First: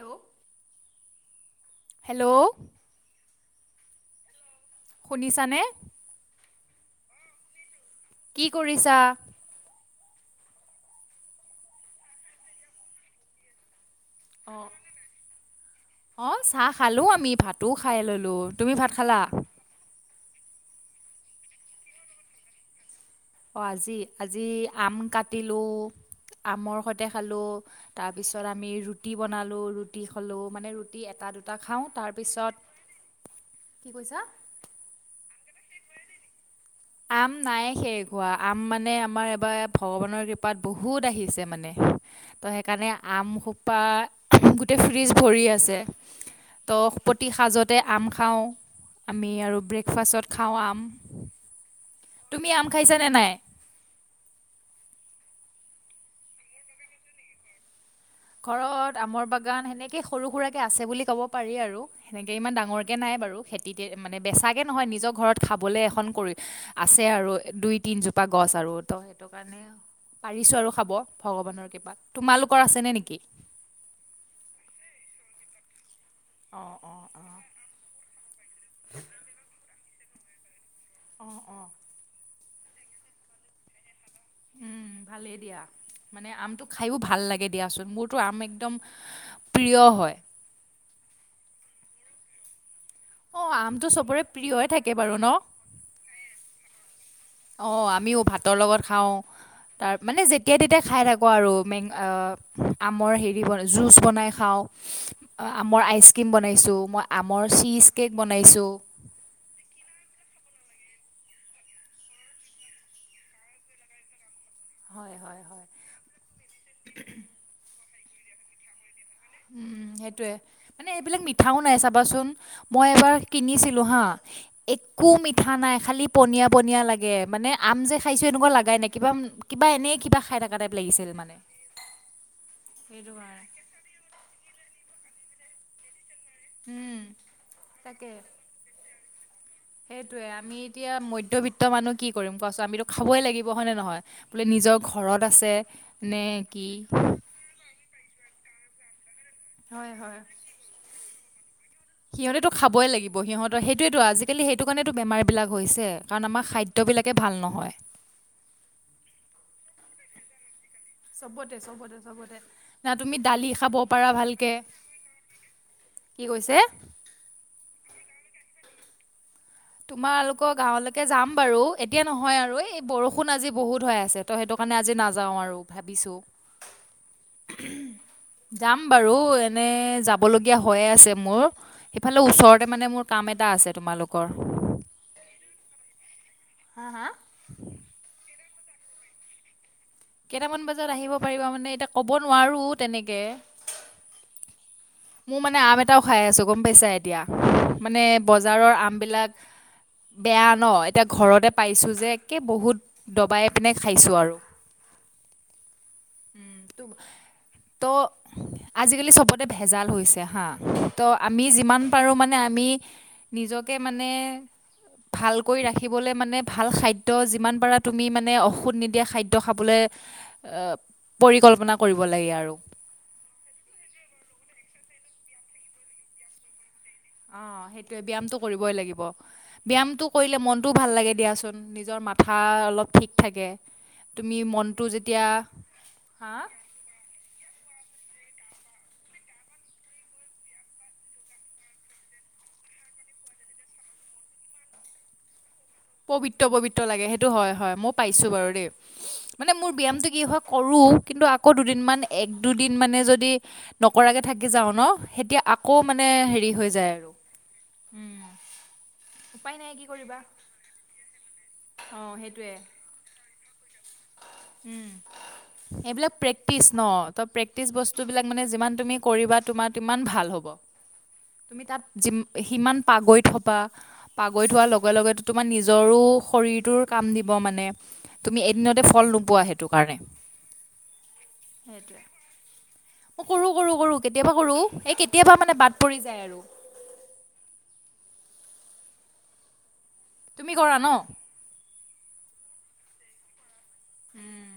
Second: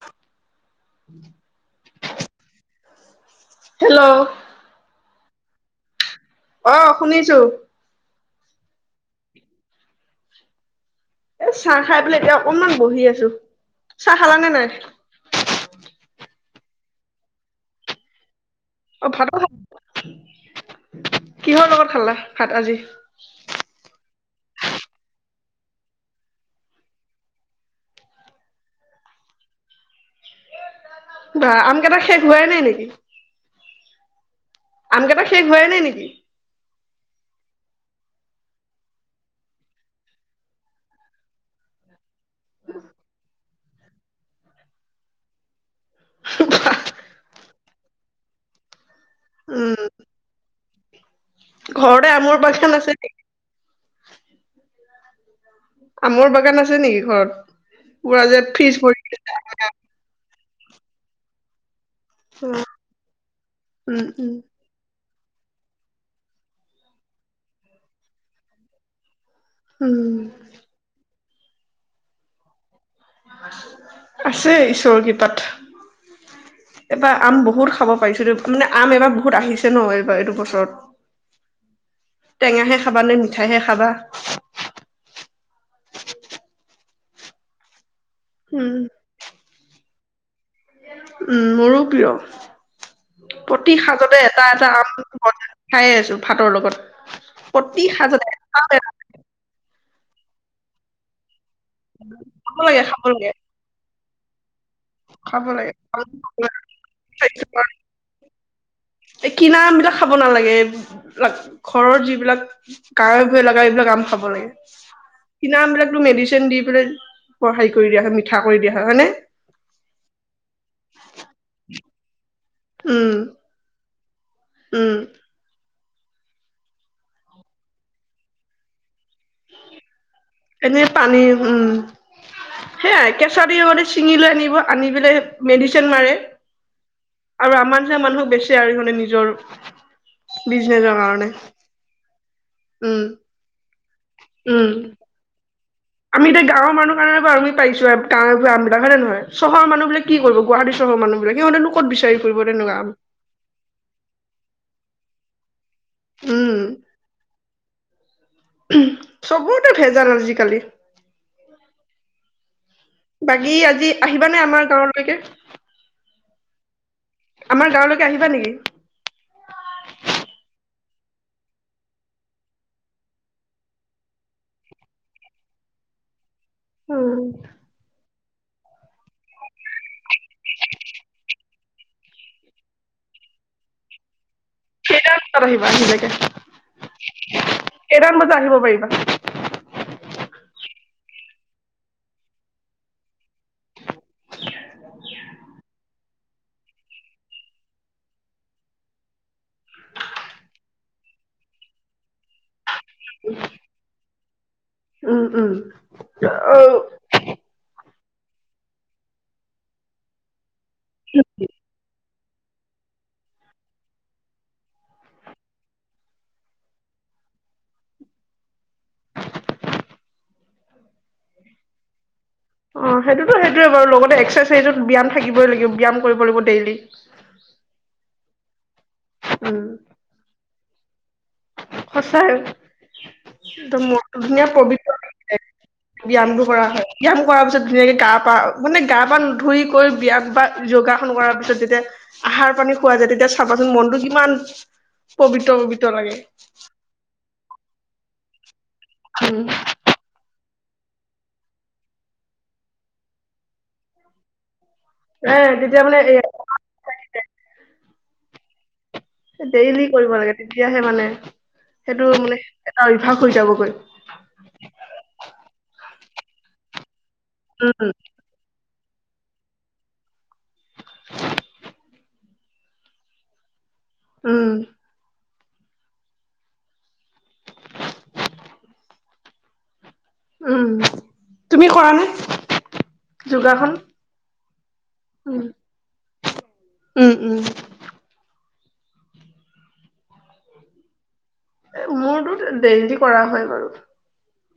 Hello উম! Hello! Hello! শুনিছানে, অ শুনিছো। কি কৰিছা? এ চাহ খাই পেলাই এতিয়া অকনমান বহি আছো। চাহ খালা নাই? অঁ চাহ খালোঁ আমি ভাতো খাই ল'লোঁ। তুমি ভাত অ খালা ভাতো খা কিহৰ লগত খালা ভাত আজি অজি আজি আম কাটিলোঁ আমৰ সৈতে খালোঁ তাৰপিছত আমি ৰুটি বনালোঁ ৰুটি খালোঁ মানে ৰুটি এটা বা দুটা খাওঁ আমকেইটা শেষ হোৱাই তাৰপিছত নাই নেকি কি কৈছা আমকে ত শেষ হয় নাই নেকি আম নাই সে হোৱা আম মানে আমাৰ এবাৰ ভগৱানৰ কৃপাত বহুত আহিছে মানে ত সেইকাৰণে আম খুব বা গোটেই ফ্ৰ্ৰীজ ভৰি আছে ত প ুটি সাজতে আম খাওঁ আমি আৰু উম ব্ৰেকফাষ্টত খোৱাাম ঘৰতে আমৰ পখান আছে ন আ মোৰ বাগান আছে নেকি ঘৰত পুৰা যে ফ্ৰিজ ঘৰত ভৰি আমৰ বাগান সেনেকে সৰু সুৰাৰাক আছে বুলি ক'ব পাৰি আৰু সেনেকৈ ইমান ডাঙৰকৈ নাই বাৰু খেতিতে উম মানে উম বেচাকৈ নহয় নিজক ঘৰত খাবলে এখন কৰি আছে আৰু দুই তিনজোপা গছ আৰু ত সেইটো কাৰণে উম পাৰিছো আৰু খাব ভগৱানৰ কৃপাত তোমালোকৰ আছে নে নেকি আছে ঈশ্বৰ কিতাত অঁ অঁ এবাৰ আম বহুত খাব পাৰিছো দে মানে আম এবাৰ বহুত আহিছে ন এইবাৰ এইটো বছৰত অঁ অঁ টেঙাহে খাবা নে মিঠাইহে খাবা উম ভালেই দিয়া মানে আমটো খাইও ভাল লাগে দিয়াচোন মোৰ টো আম উম একদম প্ৰিয় হয় [unintelligible] উম মোৰো প্ৰিয় অঁ প্ৰতি আমটো চবৰে সাজতে এটা প্ৰিয়ই এটা থাকে আম বাৰু ঘ ন খাই আছো ভাতৰ লগত অ প্ৰতি আমিও সাজতে ভাতৰ খাব লগত খাওঁ তাৰ মানে যেতিয়া তেতিয়া খাই থাকো আৰু মেং আ লাগে খাব আময়ে লাগে হেৰি হয় জুছ বনাই খাওঁ। খাব লাগে। আমৰ আইচক্ৰীম বনাইছোঁ মই আমৰ [unintelligible] চীজ কেক বনাইছোঁ এই কিনা আম বিলাক খাব নালাগে। ঘৰৰ যিবিলাক গাৱেঁ-ভূয়ে লগা এইবিলাক আম খাব লাগে। হয় হয় কিনা হয় আম বিলাকতো মেডিচিন দি পেলাই [unintelligible] কৰি দিয়া হয়, মিঠা কৰি দিয়া হয়, হয়নে? উম সেইটোয়ে, মানে এইবিলাক মিঠাও নাই চাবাচোন মই উম এবাৰ কিনিছিলোঁ হাঁ, উম একোৱে মিঠা নাই, খালি পনীয়া পনীয়া লাগে, মানে আম যে খাইছোঁ এনেকুৱা লাগাই নাই কিবা, কিবা এনেই কিবা সাই থাকা টাইপ এনে লাগিছিল পানী মানে, উম সেইটো কাৰণে ব, আনি পেলাই মেডিচিন মাৰে। উম, আৰু আমাৰ নিচিনা তাকে মানুহক বেচে আৰু সিহঁতে নিজৰ সেইটোৱে, আমি এতিয়া বিজনেচৰ কাৰণে মধ্যবিত্ত মানুহ কি কৰিম কোৱাছোন আমিতো উম খাবই লাগিব হয়নেে নহয়? বোলে নিজৰ উম ঘৰত আছে নে আমি এতিয়া কি গাৱৰ মানুহ কাৰনে বাৰু আমি পাইছোঁ আৰ গাঁৱৰ আম বিলাক হয়নে নহয়? চহৰৰ মানুহ হয় বিলাকে কি হয় কৰিব, গুৱাহাটী চহৰৰ মানুহ বিলাক সিহঁতে নো সিহঁতেতো খাবই লাগিব, সিহঁতৰ সেইটোৱেতো আজিকালি সেইটো কাৰণে তো বেমাৰ বিলাক হৈছে, কাৰণ আমাৰ খাদ্য উম বিলাকে ভাল নহয়। চবতে ভেজাল আজিকালি। চবতে চবতে চবতে না তুমি দালি বাকী খাব আজি পাৰা আহিবানে ভালকে আমাৰ গাঁৱলৈকে কি কৈছে? আমাৰ গাঁৱলৈকে আহিবা নেকি? কে যাম বাৰু এতিয়া নহয় আৰু, এই বৰষুণ আজি বহুত হৈ আছে ত' সেইটো কাৰণে আজি নাযাওঁ আৰু। ভাবিছো অ'। যাম বাৰু এনে যাবলগীয়া হয়য়ে আছে, মোৰ সেইফালে ওচৰতে মানে মোৰ কাম এটা আছে তোমালোকৰ। ৰিবা নিিলেকে [unintelligible] হা হা কেইটা মান বজাত আহিব পাৰিবা। কেইটামান বজাত আহিব পাৰিবা মানে এতিয়া ক'ব নোৱাৰো তেনেকে মোৰ মানে আম এটাও খাই আছো গ'ম পাইছা। এতিয়া মানে বজাৰৰ আমবিলাক বেয়া ন, এতিয়া ঘৰতে পাইছোঁ যে একে বহুত দবাই পিনে খাইছোঁ আৰু। উম উম। অ'। ত' আজিকালি চবতে ভেজাল হৈছে হা, ত' আমি যিমান পাৰো মানে আমি নিজকে মানে ভালকৈ ৰাখিবলৈ মানে ভাল খাদ্য যিমান পাৰা তুমি মানে ঔষধ নিদিয়া খাদ্য খাবলৈ আহ পৰিকল্পনা কৰিব লাগে আৰু। অঁ সেইটোতো সেইটোৱে বাৰু লগতে এক্সাৰচাইজত ব্যায়াম থাকিবই লাগিব ব্যায়াম কৰিব লাগিব ডেইলি। অ' সেইটোয়ে ব্যায়ামটো বৈ লাগিব। উম তো ভাল লাগে দিয়াচোন। নিজৰ সঁচাই মাথা অলপ ঠিক থাকে, একদম মনটো তুিমি ধুনীয়া মনটো পবিত্ৰ লাগি যেতিয়া যায়। ব্যায়ামটো কৰা হয় ব্যায়াম কৰাৰ পিছত ধুনীয়াকে গা পা মানে গা পা ধুই কৰি ব্যায়াম বা যোগাসন কৰাৰ পিছত যেতিয়া আহাৰ পানী খোৱা যায় তেতিয়া চাবাচোন মনটো কিমান পবিত্ৰ পবি ত, লাগে। ত, লাগে সেইটো হয়, হয় মই পাইছোঁ বাৰু দেই। মানে মোৰ ব্যায়ামটো কি হয় কৰোঁ, কিন্তু আকৌ দুদিনমান এক দুদিন মানে যদি নকৰাকে থাকি যাওঁ ন, তেতিয়া আকৌ মানে হেৰি হৈ যায় আৰু উম। ডেইলি কৰিব লাগে তেতিয়া হে, মানে সেইটো মানে অভ্যাস হৈ, যাবগৈ। উম, এইবিলাক প্ৰেক্টিচ ন। ত' প্ৰেকটিচ উম বস্তুবিলাক মানে যিমান তুমি কৰিবা তোমাৰ তিমান ভাল হ'ব, তুমি তাত যিমা-সিমান পাগৈত হ'বা। উম পাগৈত হোৱাৰ লগে, লগে তোমাৰ নিজৰো শৰীৰটোৰ কাম দিব মানে, তুমি দিনতে ফল নোপোৱা সেইটো কাৰনে। উম, তুমি কৰানে মই কৰো কৰো যোগাসন? কৰো কেতিয়াবা কৰো এই কেতিয়াবা উম মানে বাদ পৰি যায় আৰু। উম উম তুমি কৰা ন? এ মোৰটো ডেইলি কৰা হয় বাৰু। উম,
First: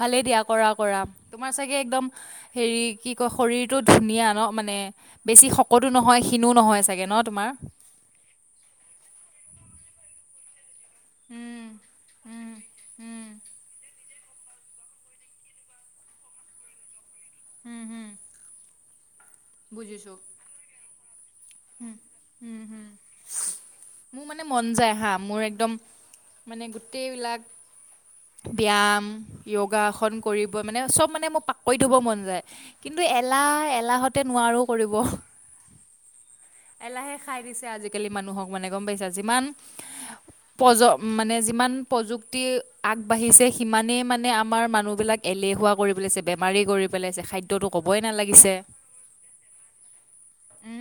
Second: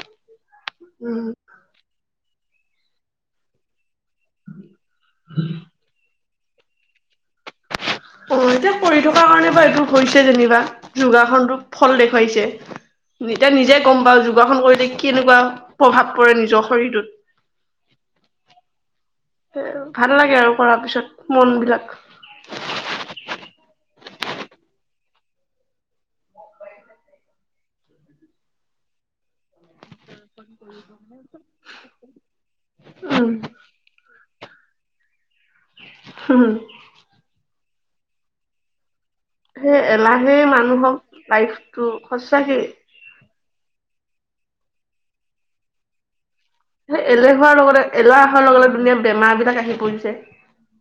ভালেই দিয়া। কৰা কৰা উম তোমাৰ চাগে একদম হেৰি কি কয় শৰীৰটোত ধুনীয়া ন মানে বেছি শকতো নহয় ক্ষীনো নহয় চাগে ন তোমাৰ? অ এতিয়া পঢ়ি থকা কাৰণে বাৰু এইটো হৈছে যেনিবা। যোগাসনটো ফল দেখুৱাইছে, এতিয়া নিজে গ'ম পাওঁ যোগাসন কৰিলে কেনেকুৱা প্ৰভাৱ পৰে নিজৰ শৰীৰটোত? উম, হুম। এ ভাল লাগে আৰু কৰাৰ পিছত। মন বিলাক উম, উম, হুম মোৰ মানে মন যায়। হা, মোৰ এক মান গোটেইবিলাক ব্যাম য়ো য়োগাসন কৰিব মানে চব মানে মোৰ পাকৰি ধব মন যায় কিন্তু উম এলাহ- এলাহত তে নোৱাৰো কৰিব। হম। এলাহে খাই দিছে। আজি কালি মানুহক মানে গম পাইছা। যিমান সেই এলাহে প্ৰজ মানুহক মানে যিমান লাইফটো প্ৰযুক্তি সঁচাকেই আগবাঢ়িছে সিমানেই মানে মানে আমাৰ মানুহ বিলাক এলেহুৱা কৰিবলৈ চ সেই এলে হোৱাৰ লগতে এলাহ অহাৰ নালাগিছে লগ ধুনীয়া বেমাৰ বিলাক আহি পৰিছে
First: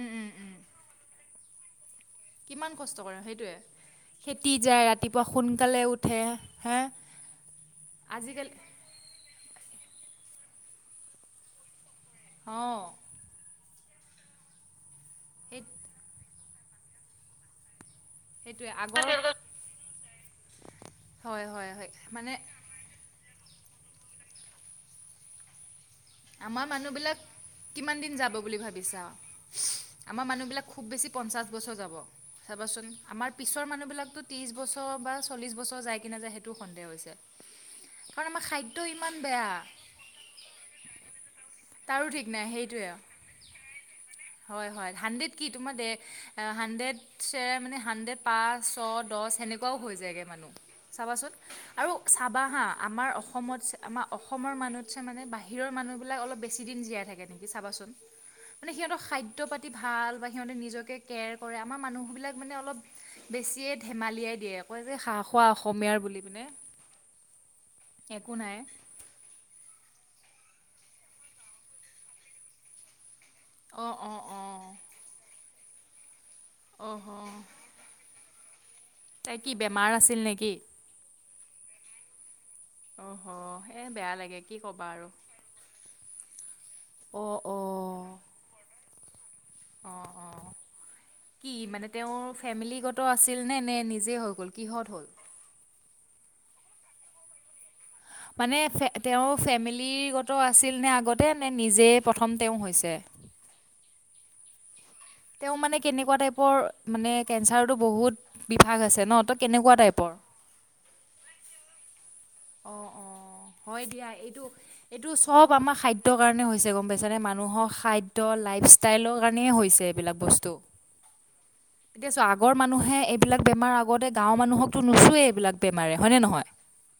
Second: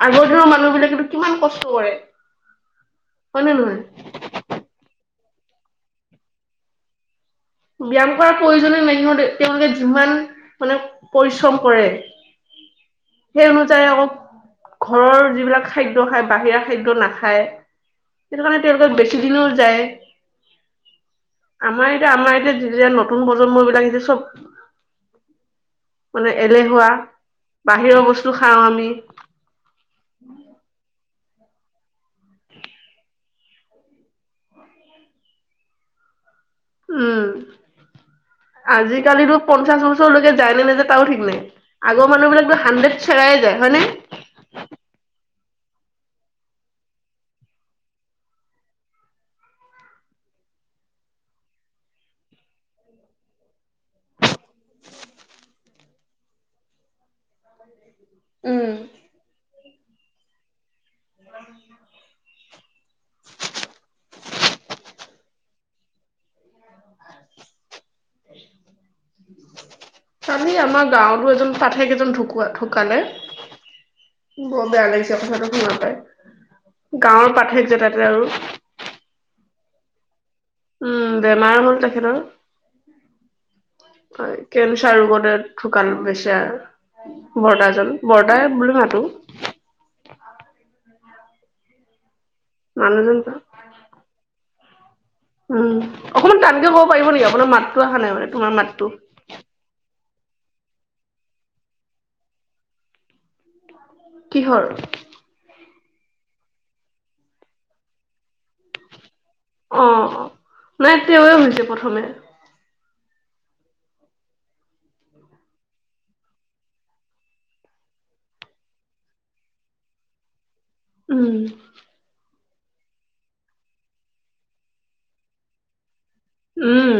আগৰ দিনৰ মানুহ বিলাকো কিমান কষ্ট কৰে। কিমান কষ্ট কৰে হয় নে নহয়? সেইটোয়ে খেতি যায় ৰা ৰাতিপুৱা সোনকালে উঠে হে। ব্যায়াম কৰাৰ আজিকালি প্ৰয়োজনে নাই সিহত তেওলোকে যিমান মানে পৰিশ্ৰম কৰে। অঁ সেইবাবে। তেওঁ ঘৰৰ সেই যিবিলাক খাদ্য খাই। বাহিৰা খাদ্য নাখায়। সেইটো কাৰণে সেইটোৱে তেওঁলোকে আগৰ বেছি দিনও যায়। হয় হয় আমাৰ হয় এইটোয়া আমাৰ মানে যে নতুন প্ৰজন্ম বিলাক যে চব মানে আমাৰ মানুহ এলেহুৱা বিলাক কিমান বাহিৰৰ দিন বস্তু যাব বুলি খাওঁ আমি ভাবিছা। আমাৰ মানুহ বিলাক খুব বেছি পঞ্চাশ বছৰ যাব চাবাচোন আমাৰ পিছৰ মানুহ বিলাকতো ত্ৰিশ বছৰ বা চল্লিশ বছৰ যাই কিনে যায় সেই উম, খাদ্য ইমান আজিকালিিতো বেয়া পঞ্চাশ বছৰলৈকে যায়নে নাযায় তও ঠিক নাই তাৰো আগৰ ঠিক মানুহ নাই বিলাক সেইটোৱে। হাড্ৰেড চেৰাই যায় হয়নে। হা পচ দ সেনেকুৱাও হৈ যগ ম চাবান আৰু চাবা হা আমাৰ অসম - আমাৰ অসম মানুত মানে ব হিৰৰ মানুহবিলাক অলপ বেছি দিন জীয়াই থাকে। নেকি চাবাচোন মানে সিহঁতৰ খাদ্য পাতি ভাল বা সিহতে নিজকে কেয়াৰ কৰে আমাৰ মানুহ বিলাক মানে অলপ বেছিয়ে ধেমালিয়াই দিয়ে কয় যে খাৰ খোৱা অসমীয়াৰ বুলি। নে একো নাই। কালি আমাৰ গাৱতো এজন পাঠেক এজন ঢুকুৱা ঢুকালে। অঁ অঁ অঁ বৰ বেয়া লাগিছে আপোনাৰ চতে ঘুম হয়। অহ গাৱৰ পাথেক যে তাতে আৰু। তাই কি বেমাৰ আছিল নেকি। উম বেমাৰ হ'ল তেখেতৰ। অহ এই বেয়া হয়, লাগে কি ক'বা কেনচাৰ আৰু ৰোগতে ঢুকাল বেচেৰা, অ', বৰদাজন, অ'। বৰদাই বুলি মাতো। অ', অ'। কি মানে তেওঁৰ ফেমিলিগত মানুহজন আছিল নে নে নিজে হৈ গ'ল? কিহত হ'ল? উম, অকণমান টানকে ক'ব পাৰিব নেকি, আপোনাৰ মাত মানে ফে তেওঁৰ ফেমিলিগ ত আছিল নে আগতে নে নিজে প্ৰথম তেওঁ হৈছে? কিহৰ? তেওঁ মানে কেনেকুৱা টাইপৰ, মানে কেঞ্চাৰটো বহুত বিভাগ আছে ন ত' কেনেকুৱা টাইপৰ? অ', নাই তেওঁৱে হৈছে প্ৰথমে। অ', অ', হয় দিয়া এইটো, এইটো চব আমাৰ খাদ্যৰ কাৰণে হৈছে গম পাইছানে, মানুহৰ খাদ্য, লাইফ ষ্টাইলৰ কাৰণে হৈছে এইবিলাক বস্তু। উম। এতিয়া চোৱা আগৰ মানুহে এইবিলাক বেমাৰ আগতে গাঁৱৰ মানুহকতো নোচোৱেই এইবিলাক বেমাৰে হয়নে নহয়? উম।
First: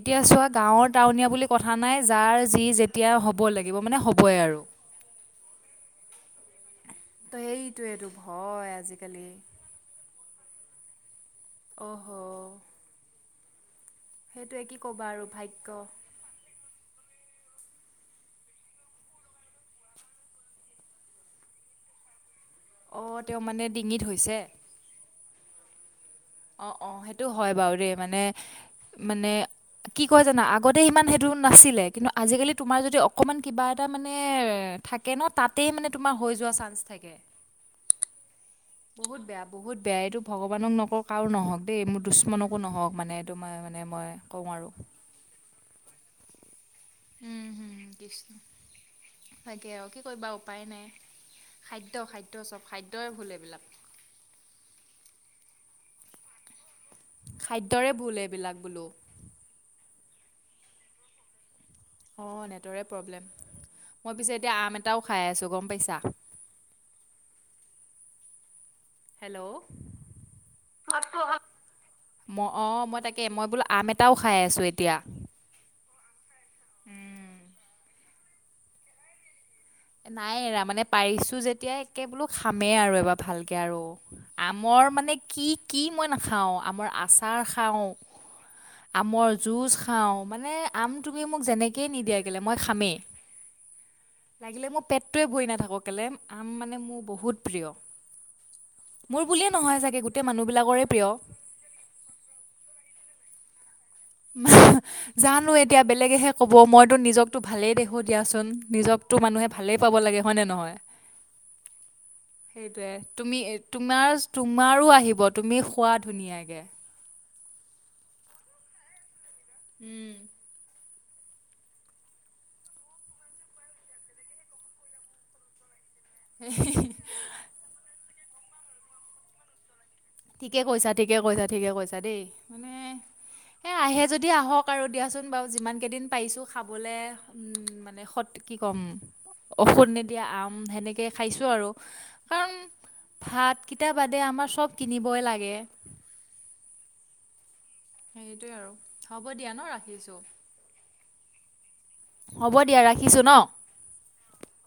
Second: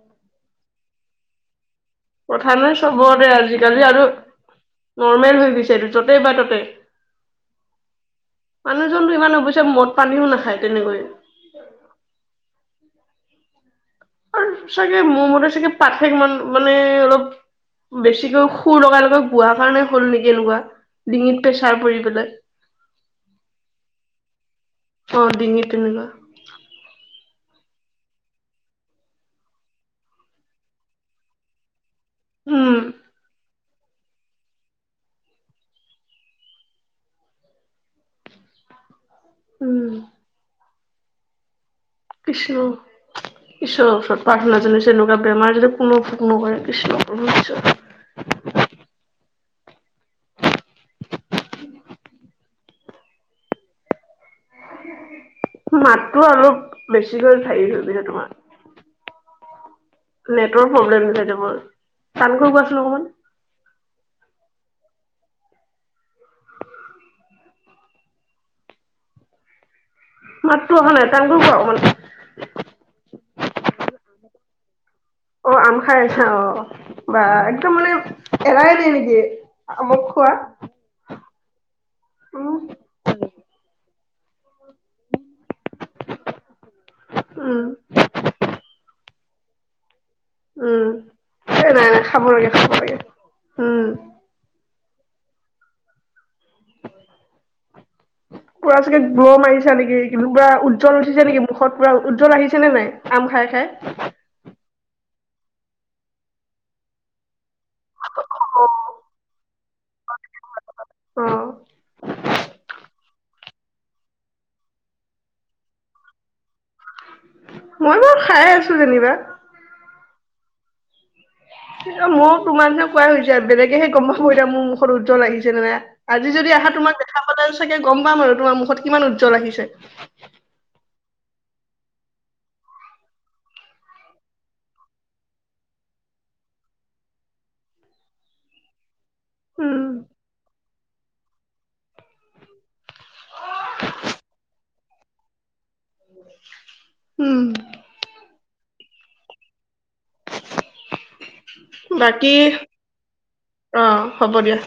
এতিয়া চোৱা গাঁৱৰ, টাউনীয়া বুলি কথা নাই যাৰ যি [unintelligible] যেতিয়া চবতে হ'ব লাগিব আজিকালি মানে আৰু হ'বই আৰু। নৰ্মেল হৈ গৈছে এইটো য'তে পাই ত'তেই, ত' সেইটোৱেটো ভয় মানুহজনতটো আজিকালি ইমান অৱশ্যে মদ পানীও নাখায়। তেনেকৈ অহ হ, আৰু চাগে মোৰ মতে চাগে পাঠেক মান মানে অলপ বেছিকৈ সুৰ লগাই লগাই গোৱাৰ কাৰণে হ'ল নেকি এনেকোৱা। ডিঙিত প্ৰেচাৰ পৰি পেলাই। অ' তেওঁ মানে ডিঙিত হৈছে? অ', ডিঙিত তেনেকুৱা। অ' অ' সেইটো হয় বাৰু দেই মানে, মানে, কি কয় জানা, আগতে ইমান হেটো নাছিলে। কিন্তু আজিকালি উম তোমাৰ যদি অকণমান কিবা ৱা মানে থাকে ন, তাতে মানে তোমাৰ হৈ যোৱা চাঞ্চ থাকে। বহুত বেয়া বহুত উম বেয়া। এইটো ভগৱানক নক কাও নহওক। দেই মোৰ দুশ্মনকো কৃষ্ণ, নহওক মানে এইটো মই মানে ঈশ্বৰৰ মই ওচৰত কওঁ প্ৰাৰ্থনা আৰু। জনাইছোঁ, এনেকুৱা বেমাৰ যাতে কোনো ভোগ নকৰে। কৃষ্ণ প্ৰভু উম, ঈশ্বৰ হম, কৃষ্ণ। তাকে আৰু, কি কৰিবা উপায় নাই। খাদ্য, খাদ্য চব। খাদ্যই ভুল এইবিলাক। মাততো অলপ বেছিকৈ ভাবি খাদ্যৰে থাকিলে ভুল তোমাৰ এইবিলাক বোলো নেটৰ প্ৰব্লেম তেন্তে মোৰ। অ', নেটৰে প্ৰব্লেম, মই পিছে এতিয়া আম এ এটাও খাই আছোঁ, গম পাইছা? হেল্ল'। মাততো নাই মাতটো অহা টানকৈ কোৱা অকমান ম অ' মই তাকে, মই বোলো আম এটাও খাই আছো এত এতিয়া অ', আম খাই আছা অ বা, একদম মানে এৰাই নাই নেকি? আমক নাই খোৱা এৰা, মানে পাৰিছোঁ যেতিয়া একে বোলো উম, খামেই আৰু এবাৰ ভালকে আৰু। আমৰ মানে কি, কি মই নাখাওঁ। আমৰ আচাৰ উম, খাওঁ, আমৰ জুচ খাওঁ। মানে উম, আম তুমি মোক এ যেনেকেই নাই নাই নিদিয়া খাব কেলে লাগে মই খাব খামেই। লাগে। উম, লাগিলে মোৰ পেটতোৱে ভৰি নাথাকক কেলে আম মানে মোৰ বহুত প্ৰিয়। পুৰা চাগে মোৰ গ্ল' বুলিয়ে মাৰিছা নহয় চাগে নেকি? গোটেই বা মানুহবিলাকৰে উজ্জ্বল প্ৰিয়। উঠিছে নেকি মুখত পুৰা উজ্জ্বল আহিছে নে নাই? আম খাই, খাই? [unintelligible] জানো এতিয়া, বেলেগেহে ক'ব। মইতো নিজক টো, ভালেই দেখোঁ দিয়াচোন, নিজকতো মানুহে ভালে পাব লাগে হয়, নে নহয়? অ', সেইটোৱে তুমি, তোমাৰ, তোমাৰো আহিব। তুমি খোৱা ধুনীয়াকে। মই বাউ খাই আছো যেনিবা। উম। মইও তোমাকহে কোৱা হৈছে, বেলেগেহে গম পাব এতিয়া মোৰ মুখত উজ্জ্বল আহিছে নে নাই আজি যদি আহা তোমাক দেখা পালে চাগে গম পাম আৰু। তোমাৰ মুখত কিমান উজ্জ্বল আহিছে। ঠিকে কৈছা, ঠিকে কৈছা, ঠিকে কৈছা দেই, মানে, এ আহে যদি আহক আৰু দিয়াচোন বাৰু যিমান কেইদিন পাইছো খাবলে, উম, মানে সত কি ক'ম? উম, ঔষধ নিদিয়া আম সেনেক কে খাইছোঁ আৰু, কাৰণ ভাত কিতা বাদে আমাৰ চব কিনিবই লাগে। উম। সেইটোৱে আৰু, হ'ব দিয়া ন ৰাখিছো। বাকী, ন অ', হ'ব দিয়া।